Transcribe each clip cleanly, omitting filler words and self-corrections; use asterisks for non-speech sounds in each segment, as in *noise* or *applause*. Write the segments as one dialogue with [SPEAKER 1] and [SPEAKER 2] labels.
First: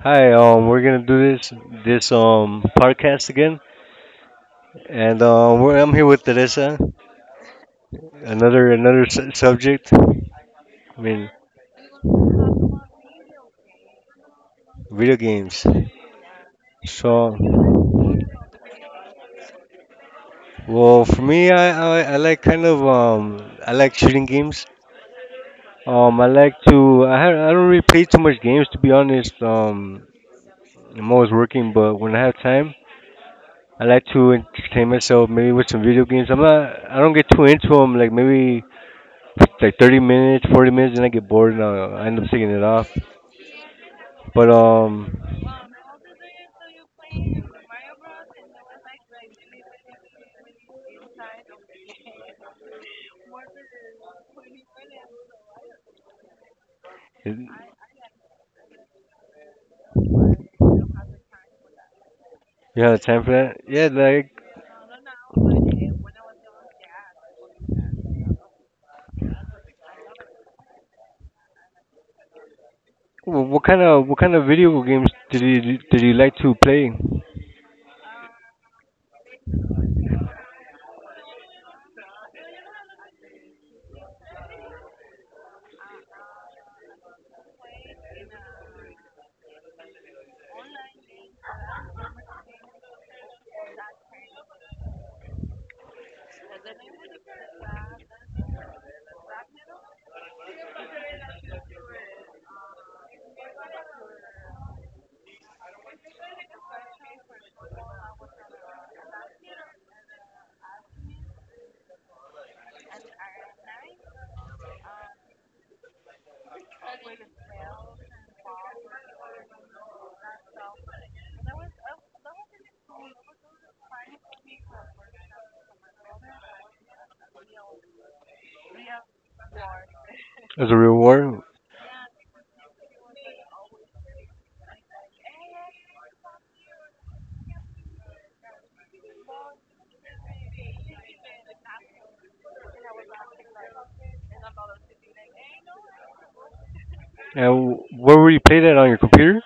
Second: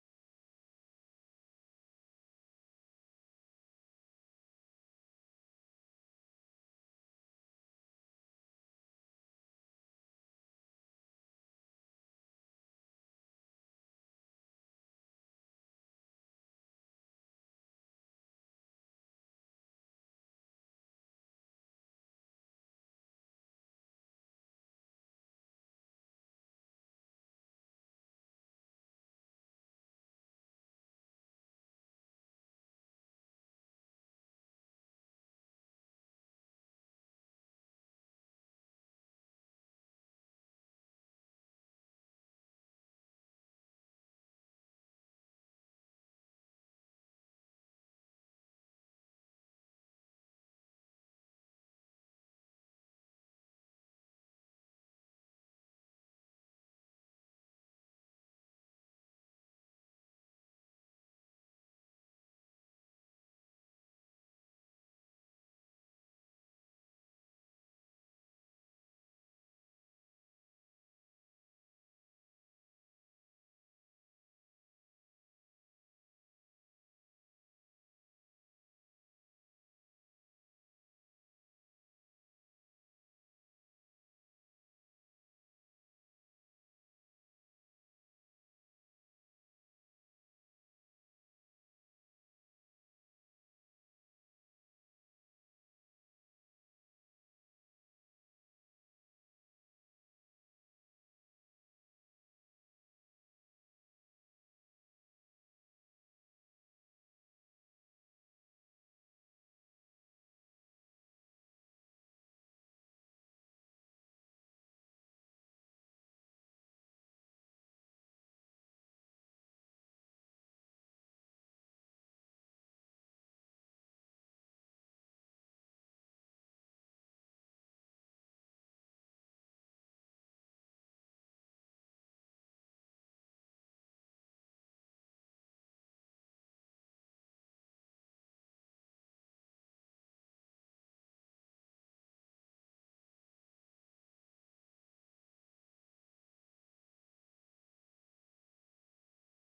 [SPEAKER 1] Hi. We're gonna do this podcast again, and I'm here with Teresa. Another subject. Mean, video games. So, for me, I like I like shooting games. I like to I ha- I don't really play too much games to be honest. I'm always working, but when I have time, I like to entertain myself maybe with some video games. I don't get too into them. Like maybe it's like 30 minutes, 40 minutes, and I get bored and I end up taking it off. But You have time for that? Yeah, like what kind of video games did you like to play as a reward? And where were you play that, on your computer?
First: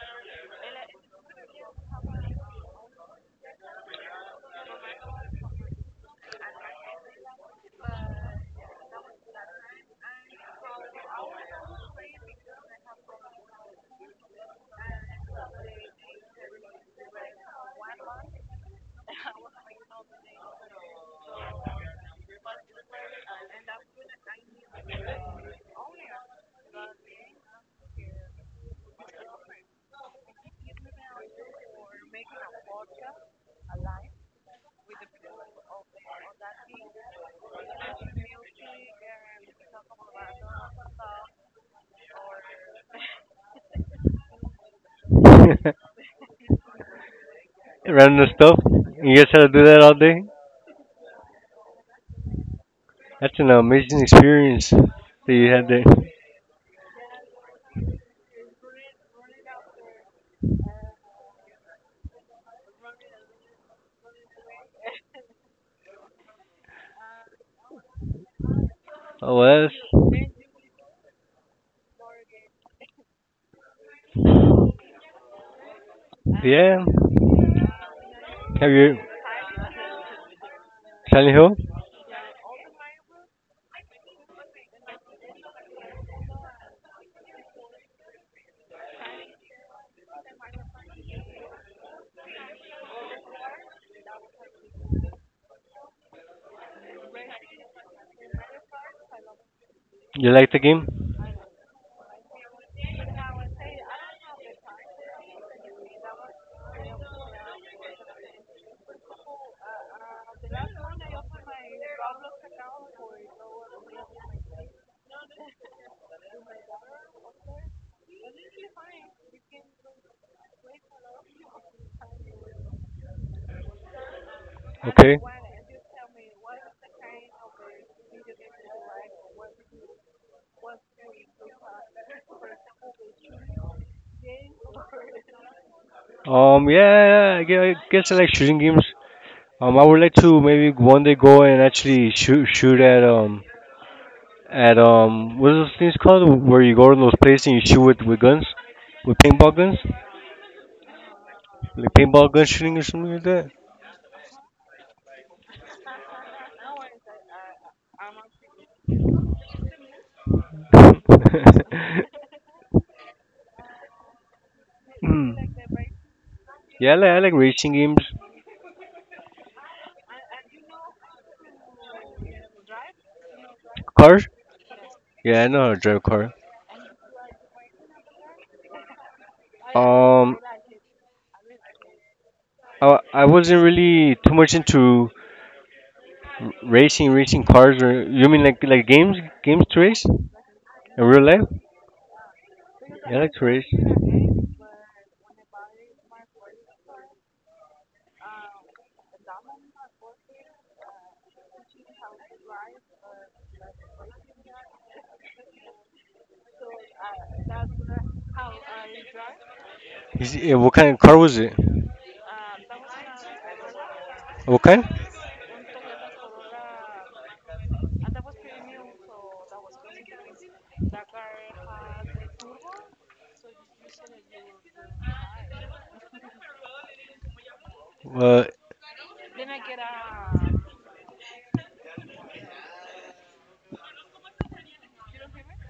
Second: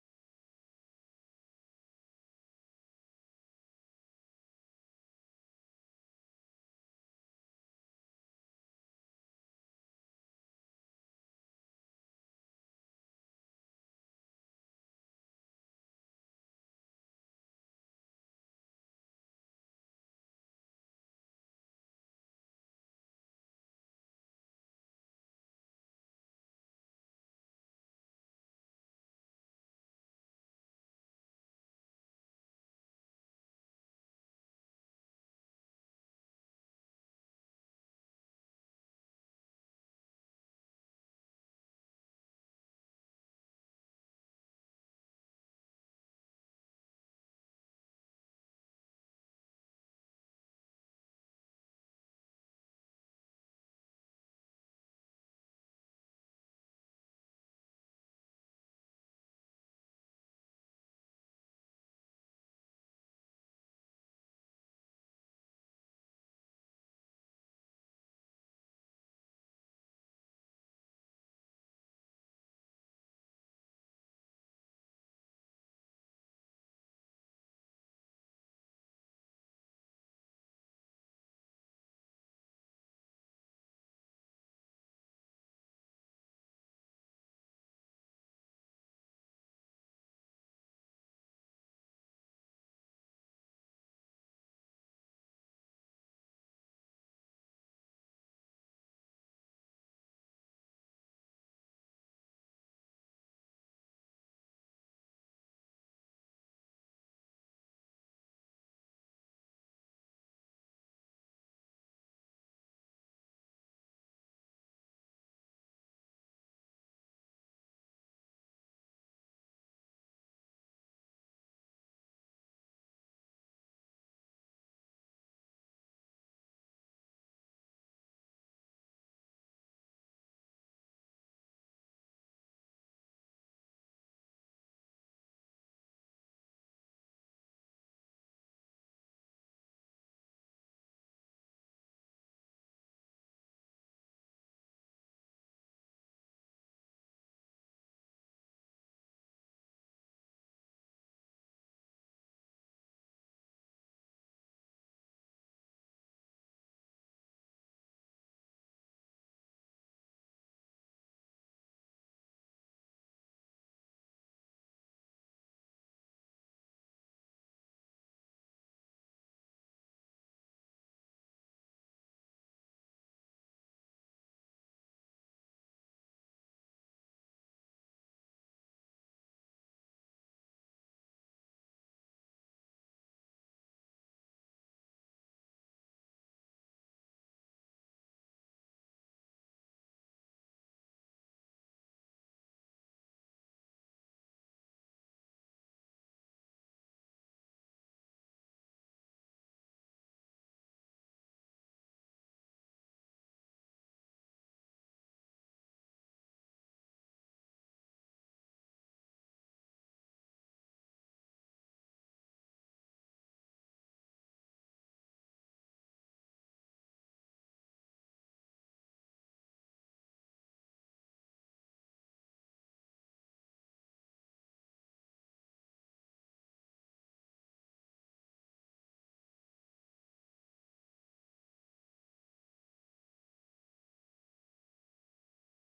[SPEAKER 1] *laughs* Random stuff. You guys had to do that all day. That's an amazing experience that you had there. Oh, well, that's, yeah. Have you Silent Hill? You like the game? Okay. Yeah. I guess I like shooting games. I would like to maybe one day go and actually shoot at at what are those things called where you go to those places and you shoot with guns, with paintball guns, like paintball gun shooting or something like that. *laughs* Hmm. Yeah. I like racing games. Cars. Yeah, I know how to drive a car. Um. I wasn't really too much into racing, racing cars, or you mean like games, games to race in real life? Yeah, I like to race. What kind of car was it? What kind? Uh,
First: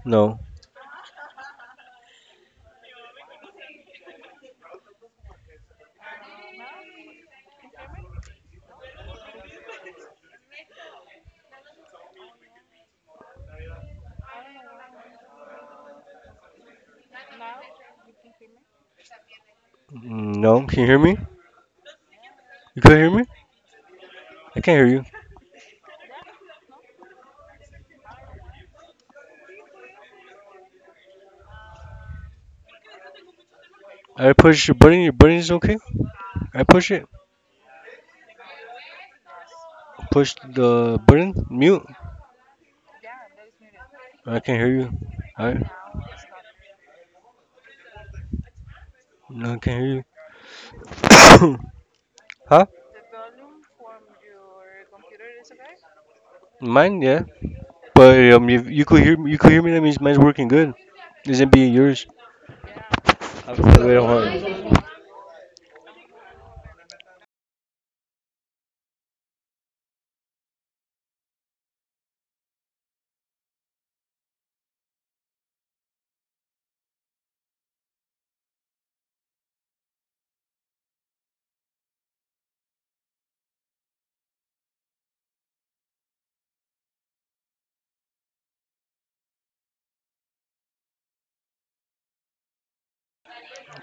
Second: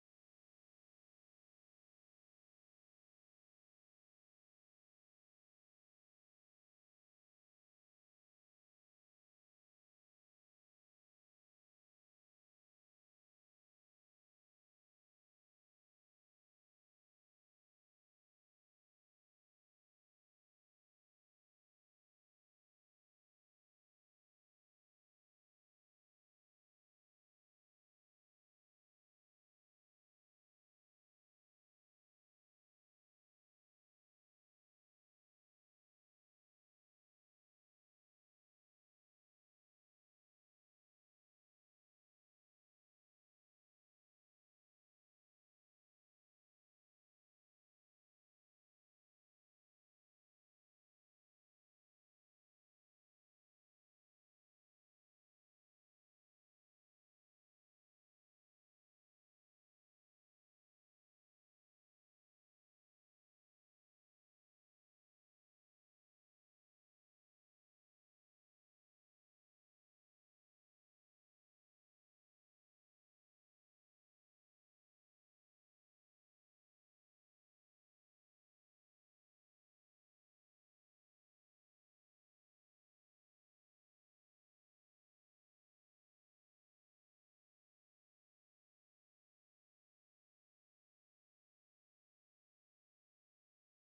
[SPEAKER 1] no. Mm, no. Can you hear me? You can hear me? I can't hear you. I push your button. Your button is okay. I push it. Push the button. Mute. I can't hear you. I No, I can't hear you. *coughs* Huh? Mine, yeah. But you could hear me. You could hear me. That means mine's working good. Isn't being yours. I don't want.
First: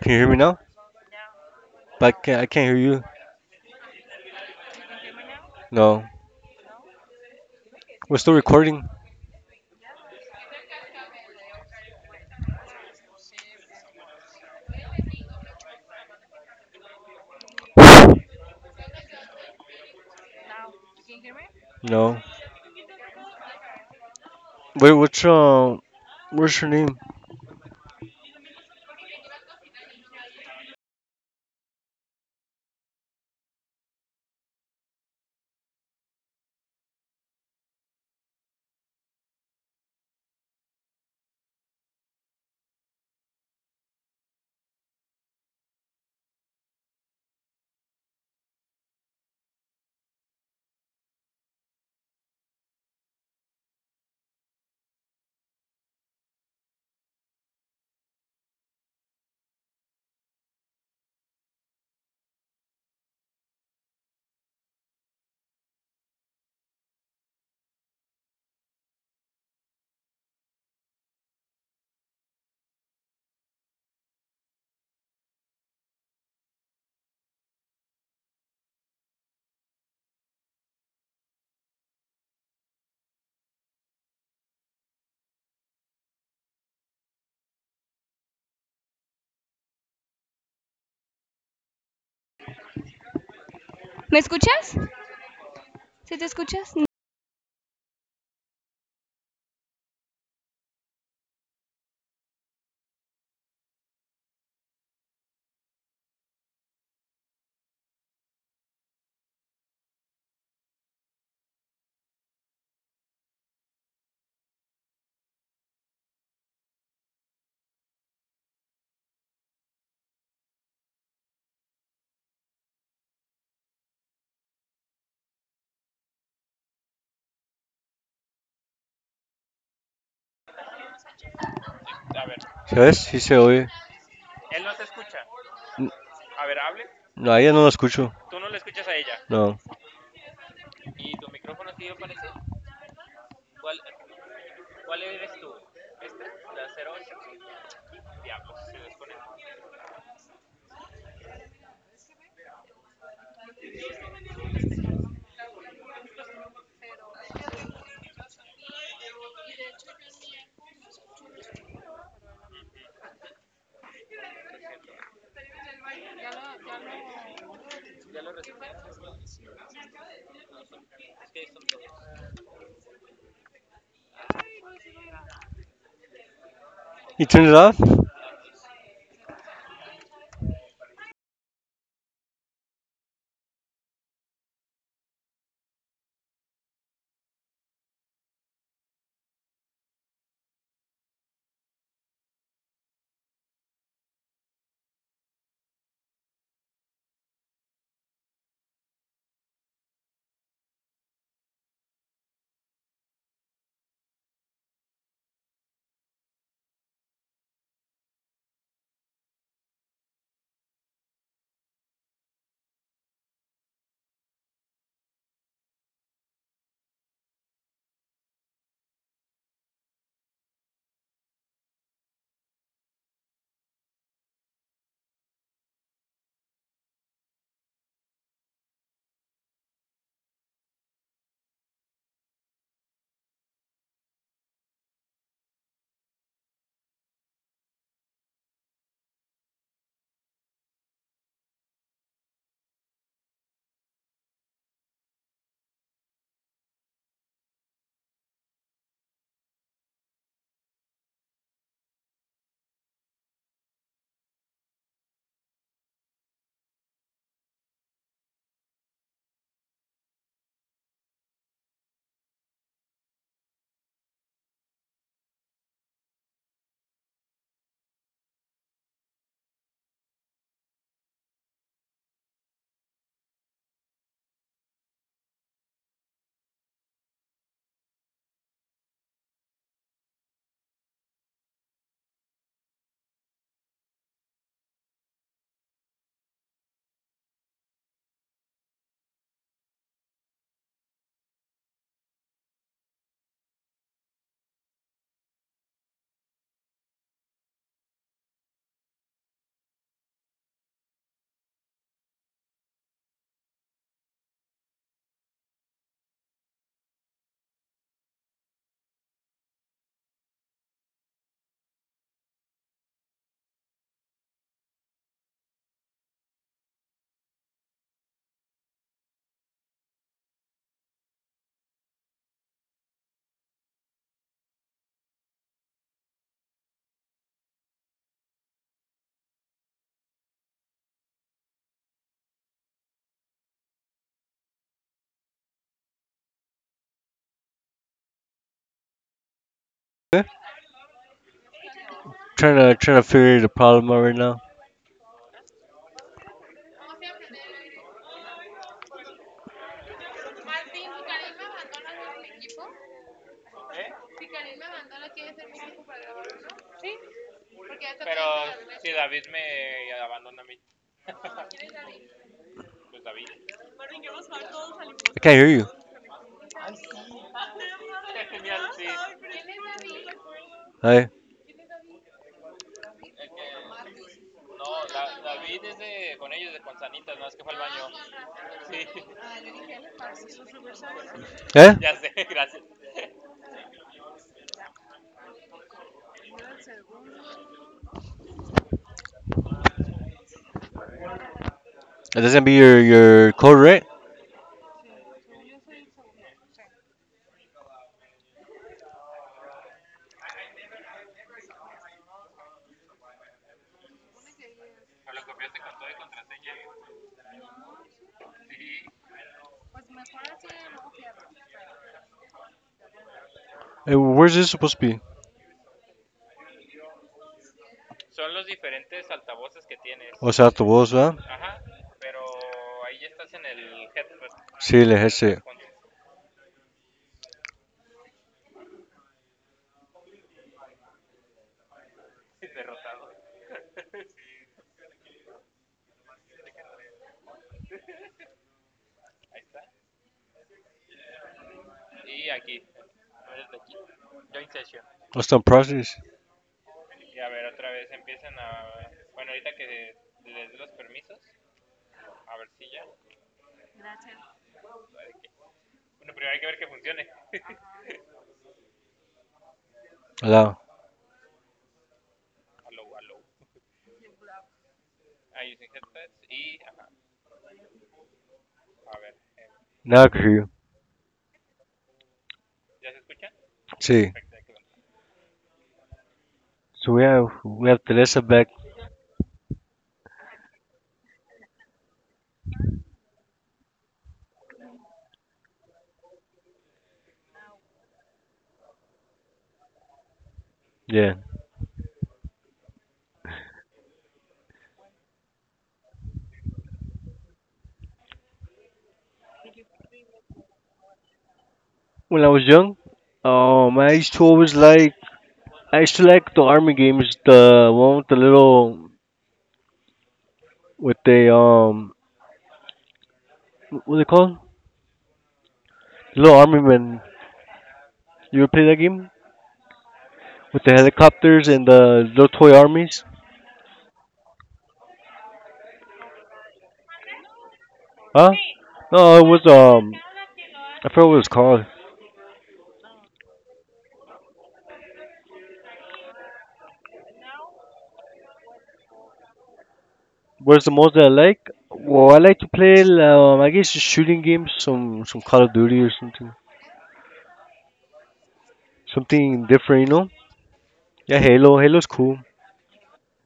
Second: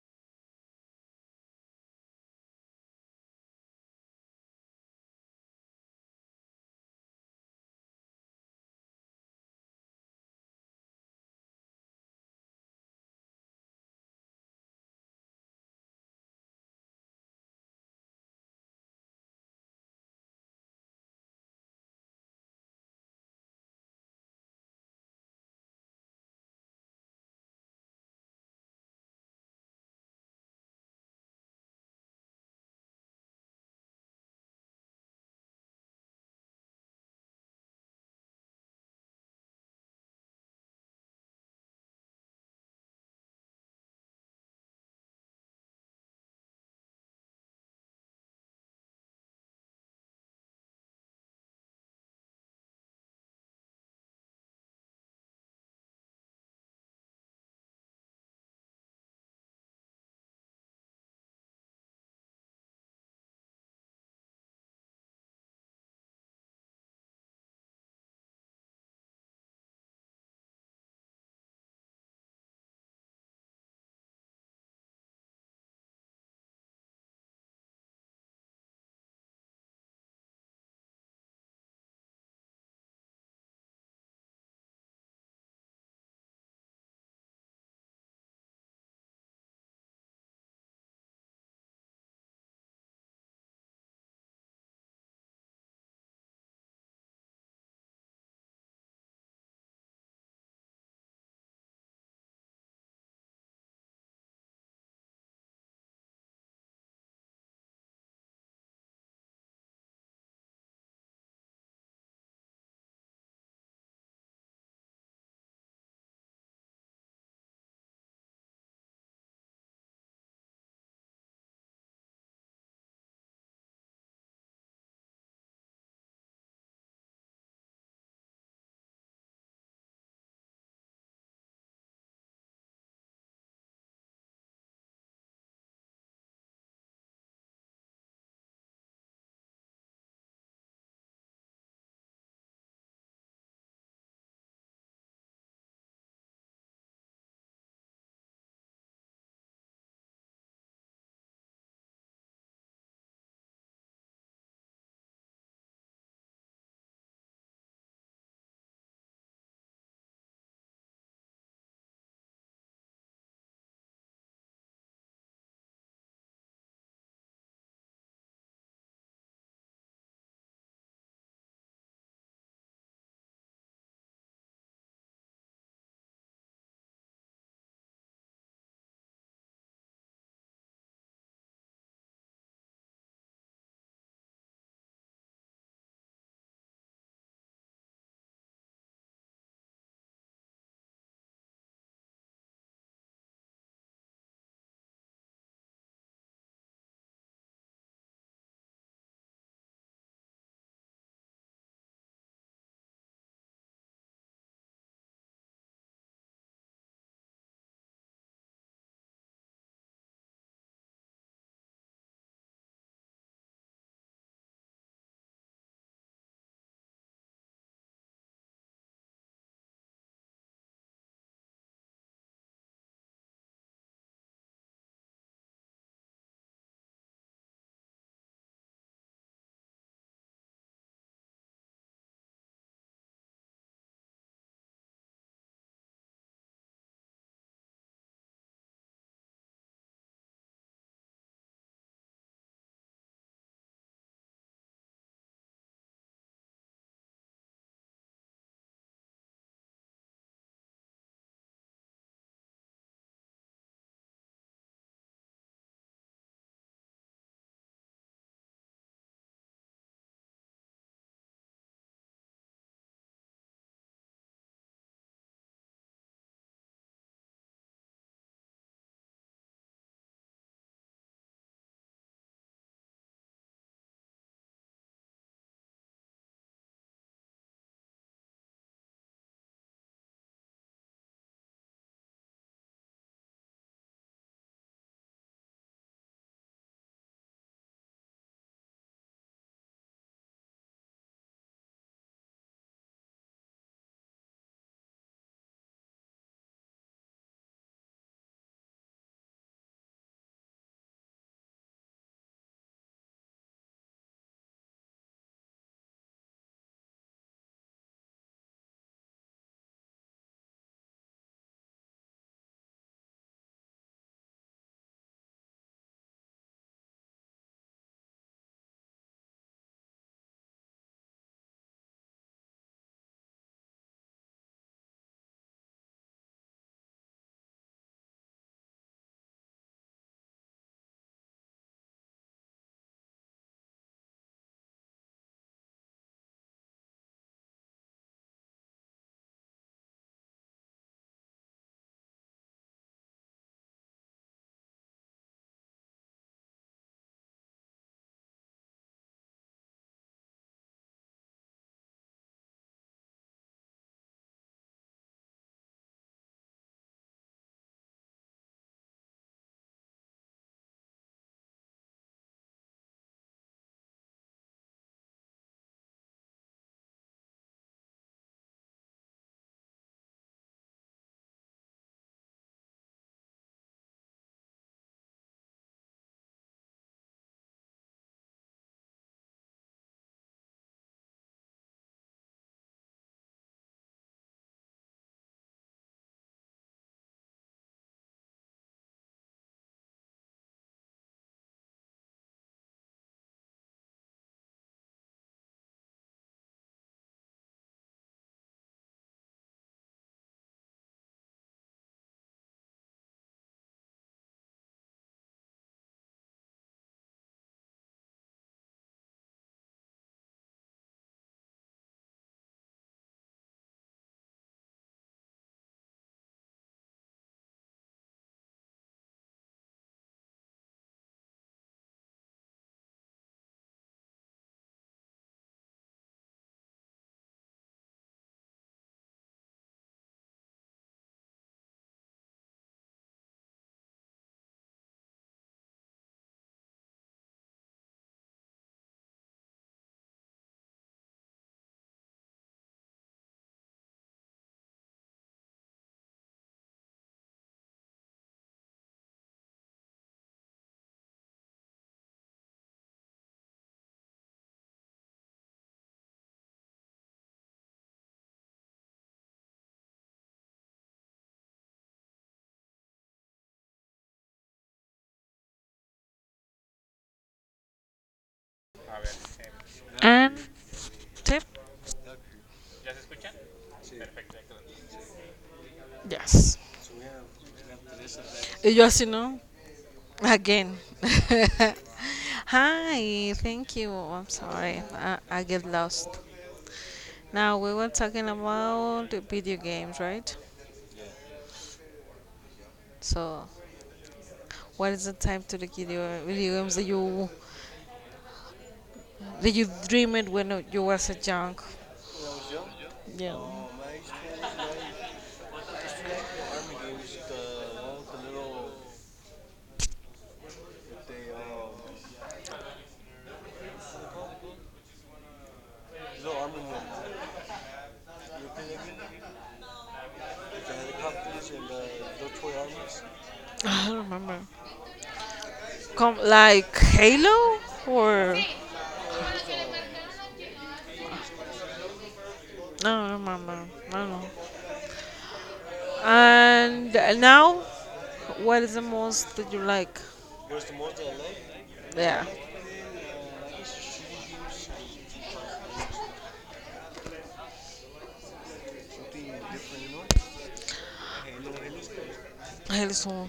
[SPEAKER 1] Can you hear me now? But I can't hear you. No. We're still recording? No. Wait, what's your name? Yes, he said, oye. N- No, ya no lo escucho. No. You turned it off? Trying to figure the problem out right now. I can't hear you. Hi. Eh? *laughs* That's gonna be your code, right? Eh, where's this supposed to be? O Oh, it's after voz, ¿verdad? Sí, le ese. What's the process? Hello. Now I can hear
[SPEAKER 2] And
[SPEAKER 1] you.
[SPEAKER 2] tip,
[SPEAKER 1] See.
[SPEAKER 2] yes.
[SPEAKER 1] So we have Teresa back.
[SPEAKER 2] You just, you know, again. *laughs* Hi, thank you. I'm sorry. I get lost. Now, we were talking about the video games, right?
[SPEAKER 1] Yeah.
[SPEAKER 2] So, what is the type to the video games that you dreamed when you was a junk?
[SPEAKER 1] When I was young,
[SPEAKER 2] Yeah.
[SPEAKER 1] I used to always like I used to like the army games, the one with the little, with the what are they called? Little army men. You ever play that game with the helicopters and the little toy armies?
[SPEAKER 2] I don't remember. Come like Halo
[SPEAKER 1] Huh?
[SPEAKER 2] or
[SPEAKER 1] No, it was I forgot what it was called.
[SPEAKER 2] no, I don't remember. I don't know. And Now, what is the most that you like?
[SPEAKER 1] Where's the most that I like? Well, I
[SPEAKER 2] Yeah,
[SPEAKER 1] like to play I guess just shooting games, some Call of Duty or something, something different, you know? Yeah, Halo. Halo's cool.
[SPEAKER 2] also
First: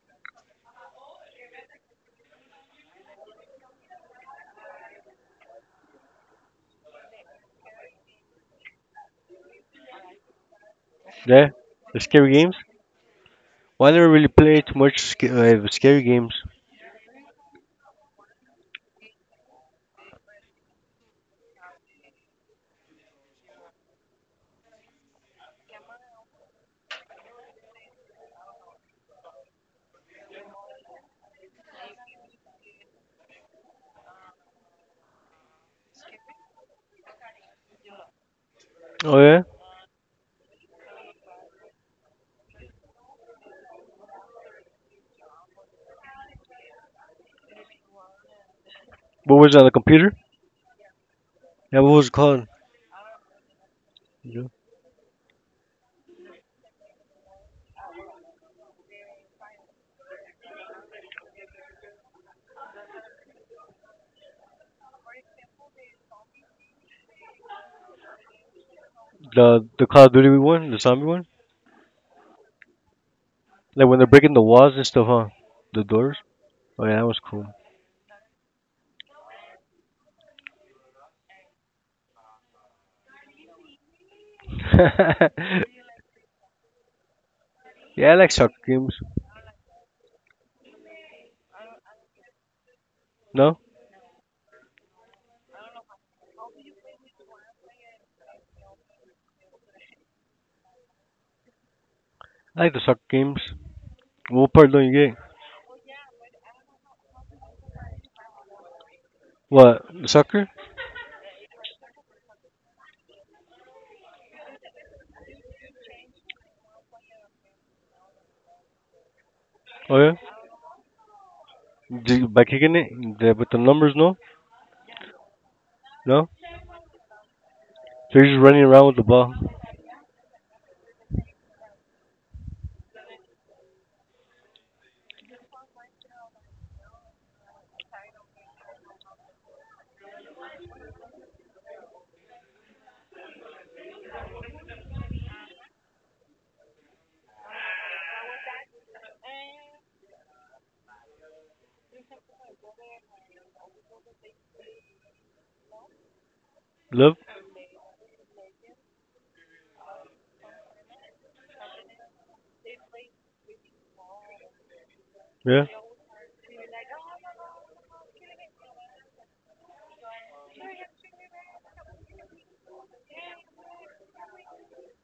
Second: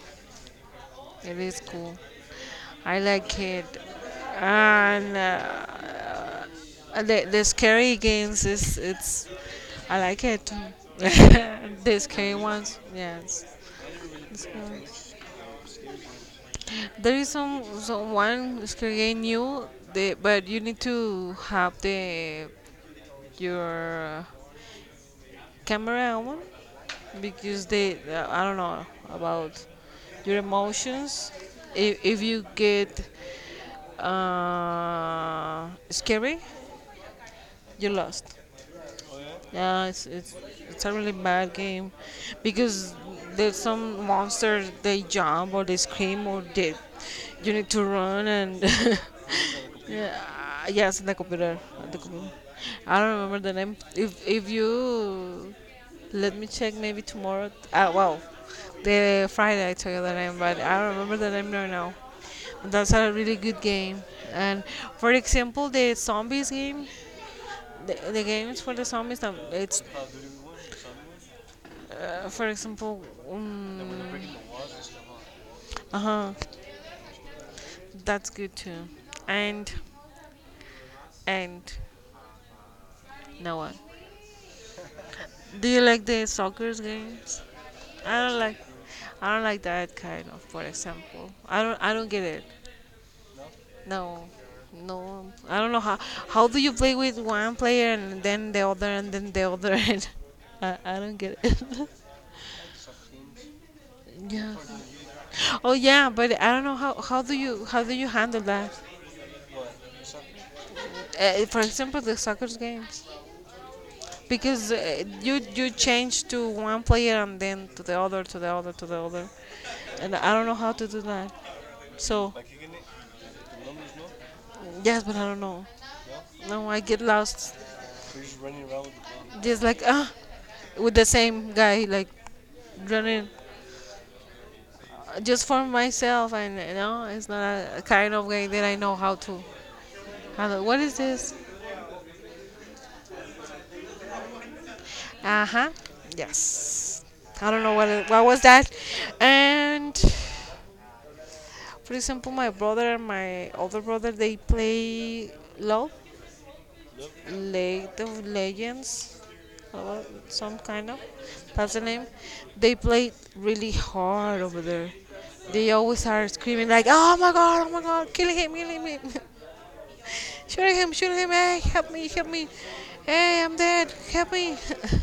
[SPEAKER 2] it is cool. I like it, and The scary games is it's I like it. Too. *laughs*
[SPEAKER 1] Yeah,
[SPEAKER 2] The
[SPEAKER 1] the scary
[SPEAKER 2] scary
[SPEAKER 1] games.
[SPEAKER 2] ones, yes.
[SPEAKER 1] Well, I never really played too much scary games.
[SPEAKER 2] There is some one scary game new, the, but you need to have the your camera woman because they I don't know about your emotions if you get scary you lost
[SPEAKER 1] Oh yeah,
[SPEAKER 2] yeah, it's it's a really bad game because there's some monster they jump or they scream or they you need to run and
[SPEAKER 1] what was it on the
[SPEAKER 2] *laughs*
[SPEAKER 1] computer?
[SPEAKER 2] yeah, yes, in the computer,
[SPEAKER 1] Yeah,
[SPEAKER 2] at
[SPEAKER 1] what
[SPEAKER 2] the
[SPEAKER 1] was it
[SPEAKER 2] computer.
[SPEAKER 1] called?
[SPEAKER 2] I don't remember the name.
[SPEAKER 1] Yeah.
[SPEAKER 2] If you let me check maybe tomorrow. The Friday I tell you the name, but I don't remember the name right now. That's a really good game. And for example, the zombies game, the games for the zombies, it's
[SPEAKER 1] The Call of Duty one, the zombie one.
[SPEAKER 2] for example, um,
[SPEAKER 1] Like when they're breaking the walls and stuff, huh? The doors.
[SPEAKER 2] uh-huh,
[SPEAKER 1] Oh yeah, that was cool.
[SPEAKER 2] that's good too. And and no one. Do you
[SPEAKER 1] *laughs*
[SPEAKER 2] like the soccer games?
[SPEAKER 1] Yeah, I
[SPEAKER 2] I
[SPEAKER 1] like
[SPEAKER 2] don't
[SPEAKER 1] soccer
[SPEAKER 2] like
[SPEAKER 1] games.
[SPEAKER 2] I don't like that kind of, for example. I don't get it.
[SPEAKER 1] No,
[SPEAKER 2] No. No. I don't know how do you play with one player and then the other and then the other *laughs* and I don't get it.
[SPEAKER 1] I like the soccer games.
[SPEAKER 2] *laughs*
[SPEAKER 1] What
[SPEAKER 2] Yeah.
[SPEAKER 1] part don't you get?
[SPEAKER 2] Oh yeah, but I don't know how how do you handle that?
[SPEAKER 1] What, the soccer?
[SPEAKER 2] For example, the soccer games. Because you you change to one player and then to the other to the other
[SPEAKER 1] Oh yeah.
[SPEAKER 2] and I don't know how to do that so
[SPEAKER 1] By kicking it, with the numbers. No,
[SPEAKER 2] yes but I don't know
[SPEAKER 1] no.
[SPEAKER 2] no I get lost
[SPEAKER 1] So you're just running around with the ball.
[SPEAKER 2] just like ah with the same guy like running just for myself and you know it's not a kind of game that I know how to handle what is this uh-huh yes I don't know what it, what was that and for example, my brother and my other brother they play LOL,
[SPEAKER 1] Love.
[SPEAKER 2] League of Legends, uh, some kind of. That's the name. They play really hard over there.
[SPEAKER 1] Yeah.
[SPEAKER 2] They always are screaming like, "Oh my god! Oh my god! Killing him! Killing him! *laughs* Shooting him! Shooting him! Hey, help me! Help me! Hey, I'm dead! Help me!"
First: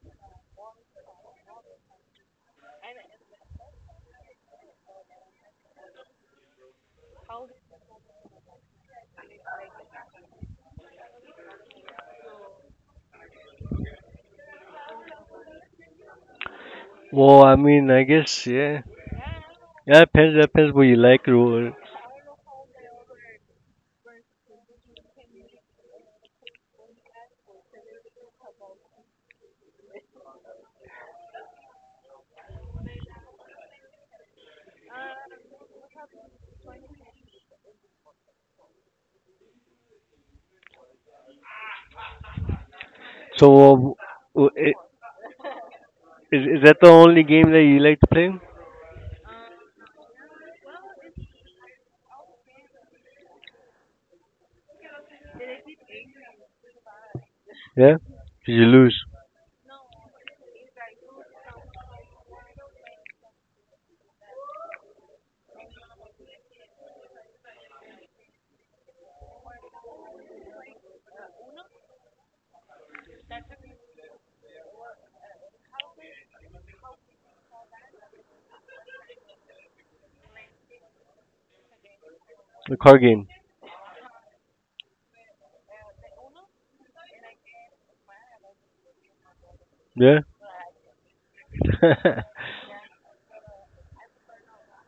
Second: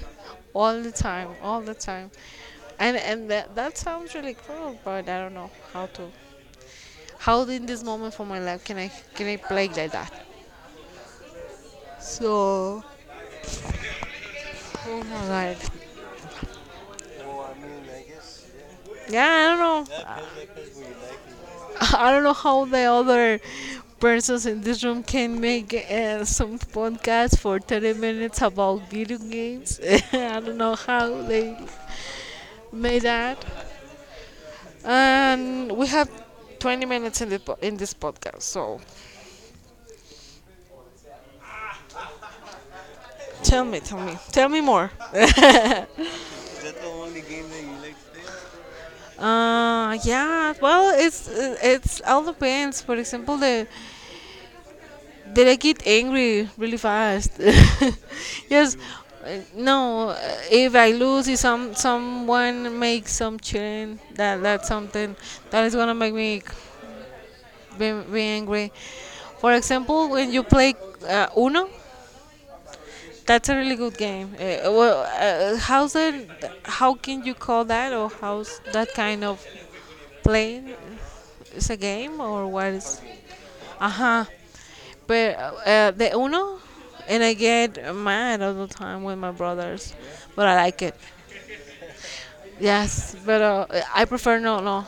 [SPEAKER 2] *laughs* All the time, all the time. And that, that sounds really cool, but I don't know how to how in this moment for my life can I play like that? So oh my god.
[SPEAKER 1] Well, I mean, I guess yeah.
[SPEAKER 2] Yeah, I don't
[SPEAKER 1] Yeah, it
[SPEAKER 2] know.
[SPEAKER 1] depends. It depends what you like or what.
[SPEAKER 2] *laughs* I don't know how the other persons in this room can make some podcast for 30 minutes about video games. *laughs* I don't know how they made that. And we have 20 minutes in the po- in this podcast. So tell me,
[SPEAKER 1] So,
[SPEAKER 2] tell me,
[SPEAKER 1] w-
[SPEAKER 2] tell me
[SPEAKER 1] i-
[SPEAKER 2] more. *laughs*
[SPEAKER 1] is that the only game that you like to play?
[SPEAKER 2] Yeah. Well, it's all depends. For example, the did I get angry really fast?
[SPEAKER 1] Yeah,
[SPEAKER 2] *laughs*
[SPEAKER 1] 'cause you
[SPEAKER 2] Yes.
[SPEAKER 1] lose.
[SPEAKER 2] No. If I lose, if someone makes some cheating, that that's something that is gonna make me be angry. For example, when you play Uno, that's a really good game. How's it? How can you call that, or how's that kind of playing? It's a game, or what
[SPEAKER 1] A card
[SPEAKER 2] is?
[SPEAKER 1] game.
[SPEAKER 2] Uh-huh. But the Uno, and I get mad all the time with my brothers,
[SPEAKER 1] Yeah.
[SPEAKER 2] but I like it.
[SPEAKER 1] *laughs*
[SPEAKER 2] Yes, but I prefer no, no,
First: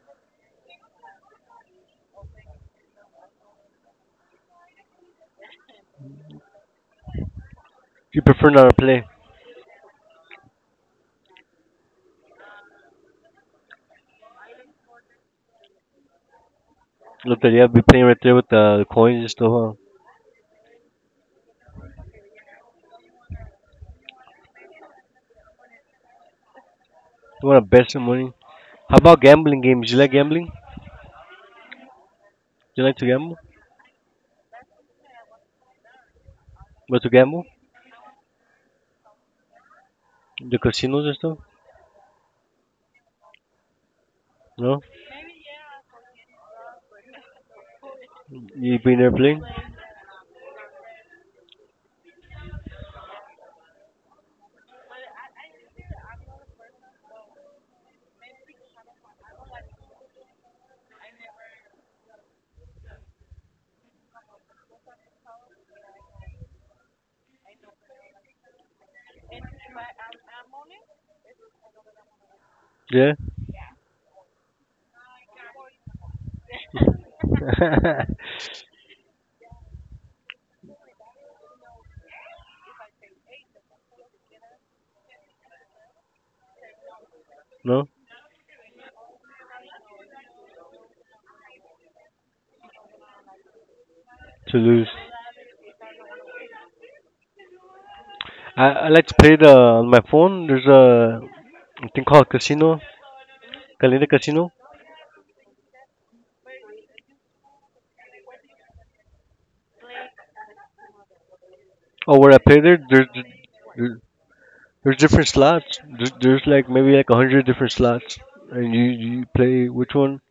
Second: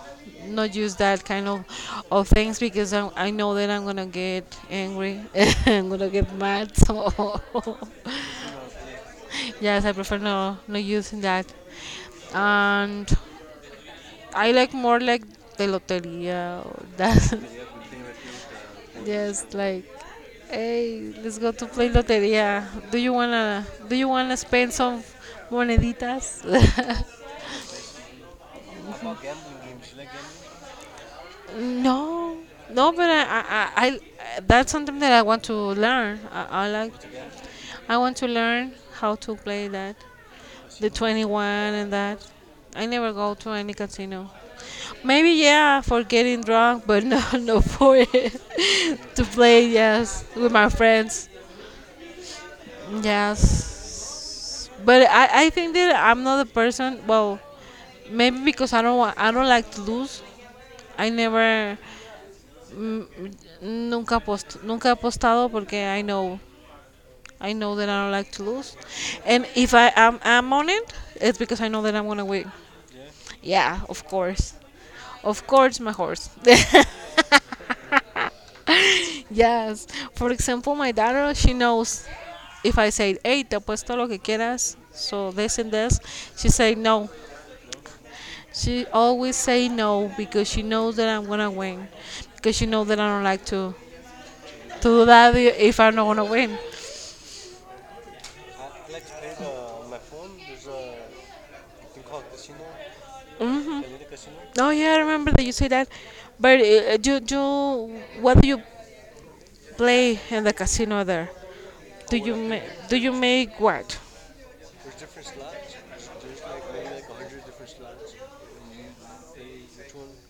[SPEAKER 2] not use that kind of things because I know that I'm gonna get angry, *laughs* I'm gonna get mad. So *laughs*
[SPEAKER 1] You prefer not to play.
[SPEAKER 2] yes, I prefer no, not using that. And I like more like the lotería or that.
[SPEAKER 1] Look,
[SPEAKER 2] *laughs*
[SPEAKER 1] you be playing right there with the coins and
[SPEAKER 2] Yes,
[SPEAKER 1] stuff. Huh?
[SPEAKER 2] like, hey, let's go to play lotería. Do you wanna spend some moneditas?
[SPEAKER 1] You want to bet some money? How about gambling games? You like gambling?
[SPEAKER 2] *laughs* No,
[SPEAKER 1] You
[SPEAKER 2] no,
[SPEAKER 1] like to
[SPEAKER 2] but
[SPEAKER 1] gamble?
[SPEAKER 2] I that's something that I want to learn. I like
[SPEAKER 1] Go to gamble?
[SPEAKER 2] I want to learn how to play that,
[SPEAKER 1] The
[SPEAKER 2] the
[SPEAKER 1] casinos and stuff?
[SPEAKER 2] 21 and that. I never go to any casino.
[SPEAKER 1] No,
[SPEAKER 2] Maybe yeah, for getting drunk, but no, *laughs* no for it.
[SPEAKER 1] you been there
[SPEAKER 2] *laughs* To
[SPEAKER 1] playing?
[SPEAKER 2] play yes with my friends. Yes, but I think that I'm not a person. Well, maybe because I don't want, I don't like to lose. I never mm, nunca post nunca he apostado porque I know that I don't like to lose, and if I am on it, it's because I know that I'm gonna win.
[SPEAKER 1] Yeah.
[SPEAKER 2] Yeah, of course, my horse. *laughs* Yes. For example, my daughter, she knows if I say, hey, te apuesto lo que quieras, so this and this, she say no.
[SPEAKER 1] *laughs* No,
[SPEAKER 2] She always say no because she knows that I'm gonna win. Because she knows that I don't like
[SPEAKER 1] to
[SPEAKER 2] to
[SPEAKER 1] lose.
[SPEAKER 2] do that if I'm not gonna win.
[SPEAKER 1] I like to play the on my phone. There's a thing called casino, Calendar Casino.
[SPEAKER 2] Oh yeah, I remember that you say that. But you you what do you play in the casino there? Do
[SPEAKER 1] Over
[SPEAKER 2] you
[SPEAKER 1] at
[SPEAKER 2] ma-
[SPEAKER 1] Payday,
[SPEAKER 2] do
[SPEAKER 1] there's
[SPEAKER 2] you make what?
[SPEAKER 1] there- there's different slots. There's like maybe like a hundred different slots, and you play which one,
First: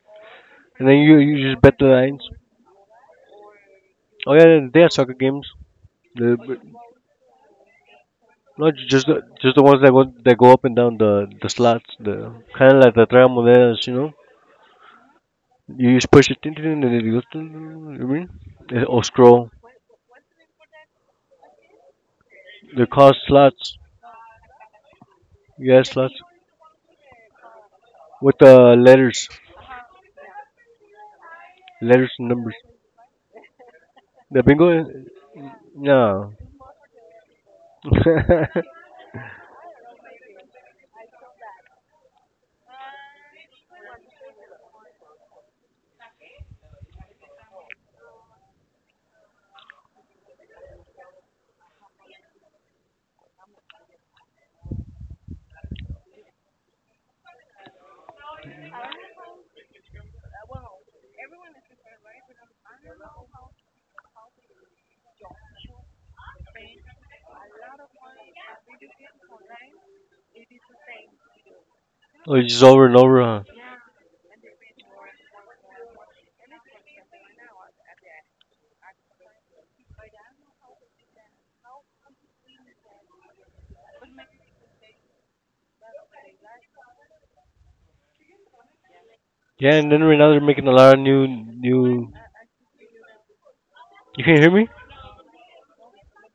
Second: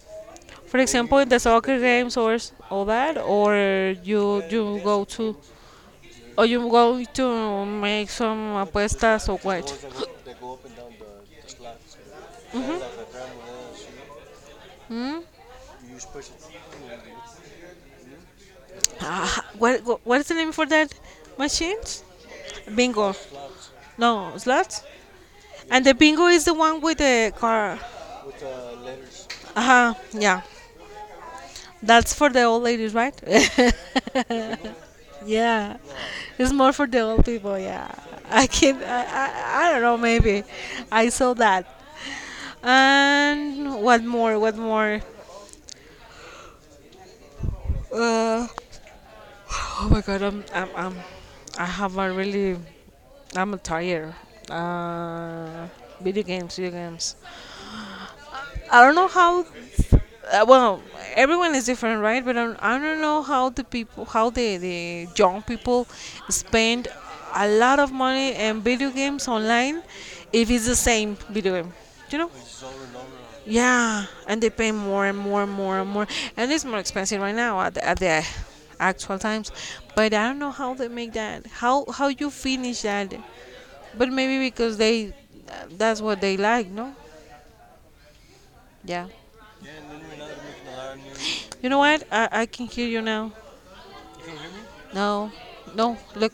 [SPEAKER 2] For
[SPEAKER 1] and then
[SPEAKER 2] example, in the
[SPEAKER 1] you just bet
[SPEAKER 2] soccer
[SPEAKER 1] the
[SPEAKER 2] games
[SPEAKER 1] lines.
[SPEAKER 2] or s- all that, or
[SPEAKER 1] Oh
[SPEAKER 2] you
[SPEAKER 1] yeah,
[SPEAKER 2] you
[SPEAKER 1] they have
[SPEAKER 2] go
[SPEAKER 1] soccer
[SPEAKER 2] to
[SPEAKER 1] games. The,
[SPEAKER 2] or
[SPEAKER 1] but
[SPEAKER 2] you go to make some
[SPEAKER 1] not
[SPEAKER 2] apuestas or
[SPEAKER 1] just the
[SPEAKER 2] what?
[SPEAKER 1] ones that go that go up and down the slots. The kind of like the tres monedas, you know.
[SPEAKER 2] Hmm?
[SPEAKER 1] You just push it, tin, tin, tin, and it goes. Tin, tin, tin, you mean? Eh, or
[SPEAKER 2] Uh,
[SPEAKER 1] scroll.
[SPEAKER 2] what what is the name for that machines?
[SPEAKER 1] They're called
[SPEAKER 2] Bingo.
[SPEAKER 1] slots.
[SPEAKER 2] No, slots.
[SPEAKER 1] Yeah,
[SPEAKER 2] And the
[SPEAKER 1] slots
[SPEAKER 2] bingo is the one with the car.
[SPEAKER 1] with the letters,
[SPEAKER 2] Uh-huh. Yeah.
[SPEAKER 1] letters
[SPEAKER 2] That's
[SPEAKER 1] and
[SPEAKER 2] for the
[SPEAKER 1] numbers.
[SPEAKER 2] old ladies, right? *laughs*
[SPEAKER 1] The bingo.
[SPEAKER 2] Yeah.
[SPEAKER 1] No.
[SPEAKER 2] It's more for the old people, yeah. I
[SPEAKER 1] *laughs*
[SPEAKER 2] can I, I, I don't know, maybe. I saw that. And what more? What more? Uh, oh my god, I'm I have a really I'm tired. Uh, video games, video games. I don't know how. Uh, well, everyone is different, right? But I don't know how the people, how the young people spend a lot of money in video games online, if it's the same video game. You know?
[SPEAKER 1] Oh, it's just over and over, huh?
[SPEAKER 2] Yeah, and they pay more and more and more and more, and it's more expensive right now at at the actual times. But I don't know how they make that. How you finish that? But maybe because they, that's what they like, no? Yeah.
[SPEAKER 1] Yeah, and then right now they're making a lot of new,
[SPEAKER 2] You know what?
[SPEAKER 1] new.
[SPEAKER 2] I can hear you now.
[SPEAKER 1] You can't hear me?
[SPEAKER 2] No, no. Look,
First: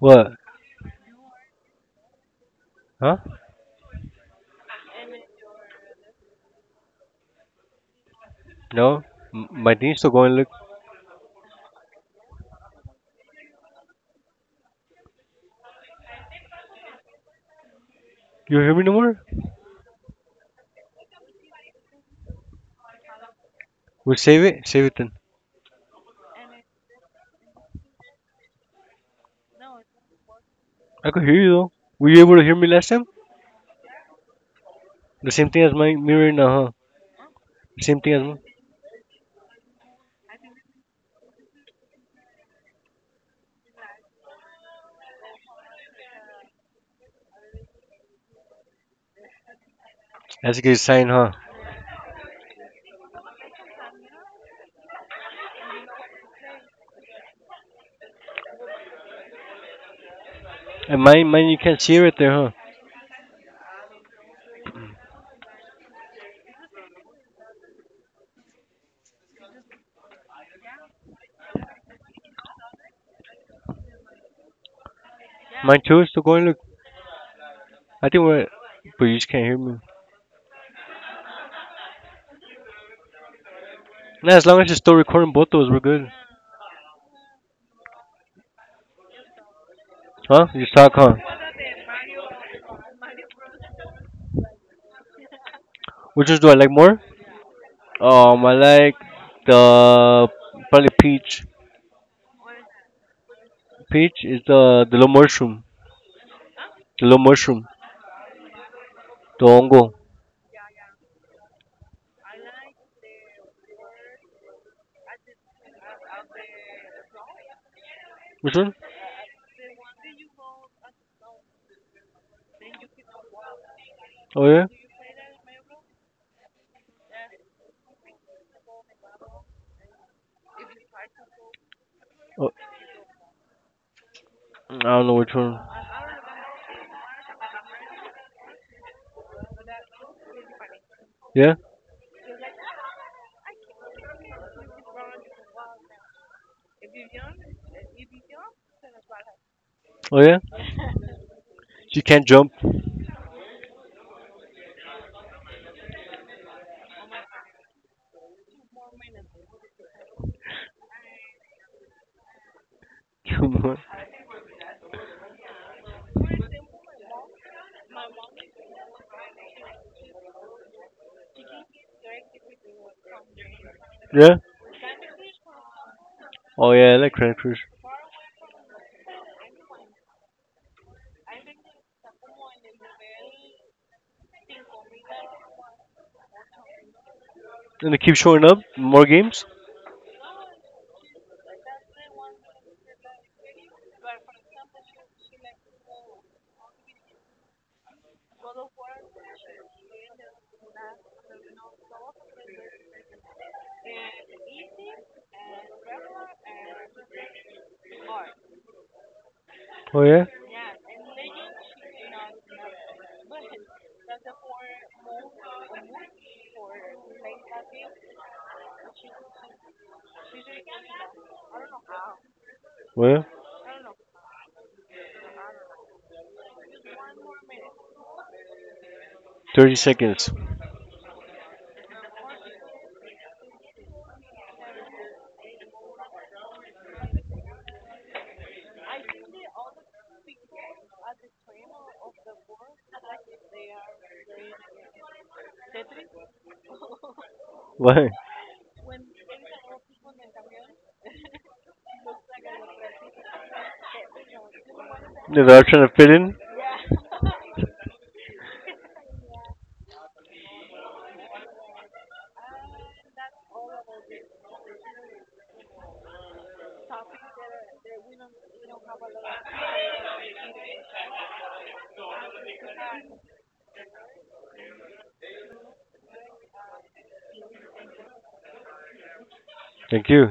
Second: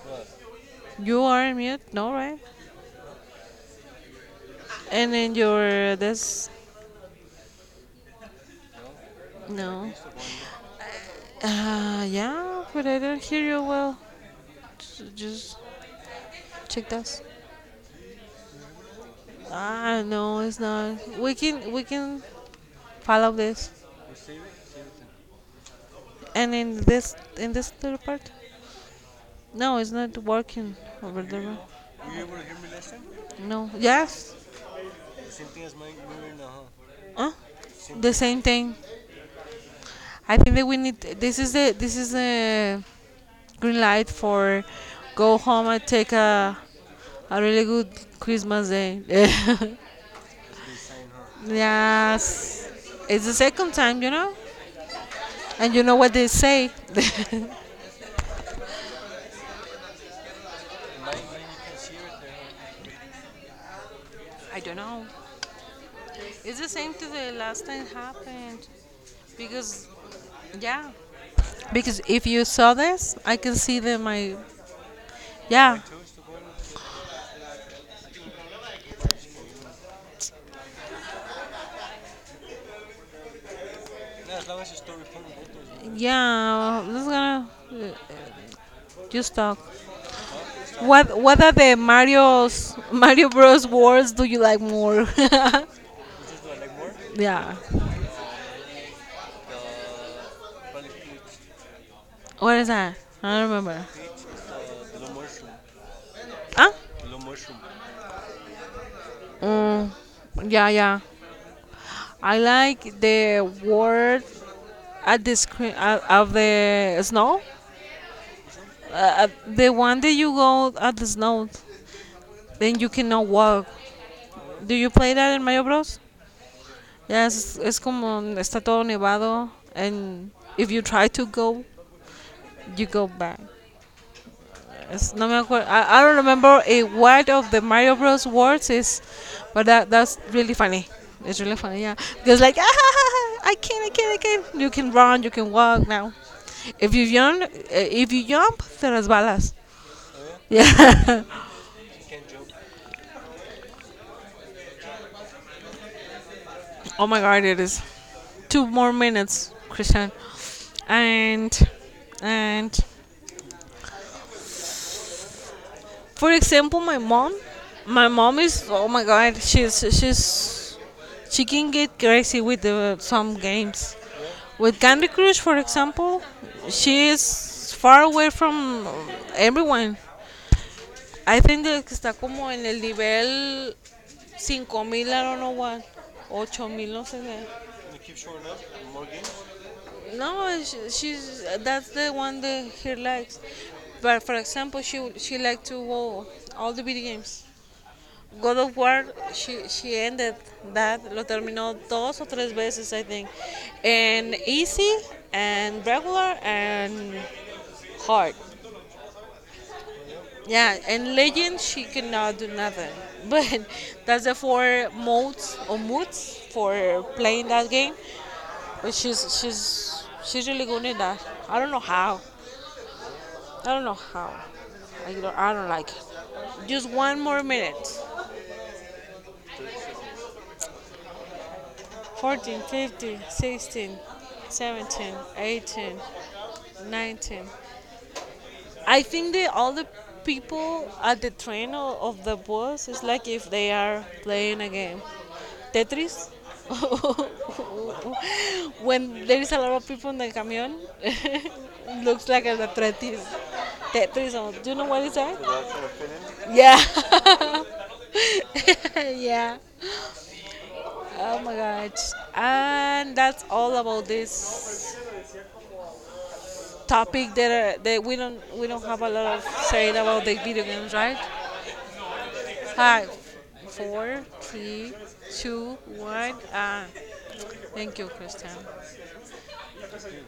[SPEAKER 1] What?
[SPEAKER 2] you are in mute. No, right?
[SPEAKER 1] Huh?
[SPEAKER 2] And then your this.
[SPEAKER 1] No, M- my
[SPEAKER 2] No.
[SPEAKER 1] thing's still going. Look,
[SPEAKER 2] Yeah, but I don't hear you well. S- just check this.
[SPEAKER 1] you hear me no more?
[SPEAKER 2] Ah, no, it's not. We can follow this.
[SPEAKER 1] We'll save it. Save it then.
[SPEAKER 2] And in this little part. No, it's not working
[SPEAKER 1] I
[SPEAKER 2] over
[SPEAKER 1] could hear you
[SPEAKER 2] there.
[SPEAKER 1] though. Were you able to hear me last time?
[SPEAKER 2] No. Yes.
[SPEAKER 1] The same thing as my mirror now, huh?
[SPEAKER 2] Huh?
[SPEAKER 1] The same thing
[SPEAKER 2] The
[SPEAKER 1] as mine.
[SPEAKER 2] same thing. I think that we need. This is the green light for go home and take a really good Christmas day. *laughs*
[SPEAKER 1] That's a good sign, huh?
[SPEAKER 2] Yes, it's the second time, you know, and you know what they say. *laughs*
[SPEAKER 1] And mine, you can't see it right there, huh?
[SPEAKER 2] I don't know. It's the same to the last time happened because yeah, because if you saw this, I can see that my yeah
[SPEAKER 1] Mine too is still going. Look, I think we're. But you just can't hear me. Nah, as long as you're still recording both those, we're good.
[SPEAKER 2] yeah. This is gonna just talk.
[SPEAKER 1] Huh? You just talk, huh?
[SPEAKER 2] What are the Mario's *laughs* Mario Bros. Wars do you like more?
[SPEAKER 1] Which ones do I like more?
[SPEAKER 2] *laughs* Yeah.
[SPEAKER 1] I like the probably peach.
[SPEAKER 2] What is that? I don't remember.
[SPEAKER 1] Peach is the little mushroom,
[SPEAKER 2] Huh?
[SPEAKER 1] the little mushroom, the ongo.
[SPEAKER 2] Mm, yeah, yeah. I like the word at the screen of the snow.
[SPEAKER 1] Which one?
[SPEAKER 2] The one that you go at the snow, then you cannot walk.
[SPEAKER 1] Oh yeah.
[SPEAKER 2] Do you play that in Mario Bros? Yes, it's como está todo nevado, and if you try to go,
[SPEAKER 1] Oh,
[SPEAKER 2] you go back.
[SPEAKER 1] I don't
[SPEAKER 2] It's,
[SPEAKER 1] know
[SPEAKER 2] no me
[SPEAKER 1] which one.
[SPEAKER 2] acuerdo. I don't remember a word of the Mario Bros words is, but that's really funny. It's
[SPEAKER 1] Yeah.
[SPEAKER 2] really funny, yeah. Because like, *laughs* I can't. You can run, you can walk now. If you jump, if you jump, te resbalas.
[SPEAKER 1] Oh yeah.
[SPEAKER 2] Yeah. *laughs*
[SPEAKER 1] She can't jump.
[SPEAKER 2] Oh my God, it is two more minutes, Christian, and and
[SPEAKER 1] *laughs*
[SPEAKER 2] for example, my mom is oh my god, she's she can get crazy with the, some games.
[SPEAKER 1] Yeah.
[SPEAKER 2] With Candy Crush, for example,
[SPEAKER 1] Oh yeah. I
[SPEAKER 2] she
[SPEAKER 1] like crackers.
[SPEAKER 2] is far away from everyone. I think that está como en el nivel 5,000, I don't know what, 8,000, no sé qué.
[SPEAKER 1] And they keep showing up. More games.
[SPEAKER 2] No, she's that's the one that he likes. But for example, she likes to go all the video games. God of War, she ended that, lo terminó dos o tres veces, I think. And easy, and regular, and hard.
[SPEAKER 1] Oh yeah.
[SPEAKER 2] Yeah, and legend, she cannot do nothing. *laughs* But that's the four modes or moods for playing that game. But she's she's really good in that. I don't know how.
[SPEAKER 1] Oh yeah.
[SPEAKER 2] I don't know how. I don't like it. Just one more minute.
[SPEAKER 1] 30 seconds. *laughs*
[SPEAKER 2] 14, 15, 16, 17, 18, 19. I think that all the people at the train or of the bus is like if they are playing a game. Tetris? *laughs*
[SPEAKER 1] Why?
[SPEAKER 2] When there is a lot of people in the camion, *laughs* looks like a Tetris. Tetris, or- do you know what is that?
[SPEAKER 1] They're all trying to fit in.
[SPEAKER 2] Yeah. *laughs* Yeah. Oh my gosh. And that's all about this topic that, that we don't have a lot of saying about the video games, right? Five, four, three, two, one, and thank you, Christian.
[SPEAKER 1] Thank you.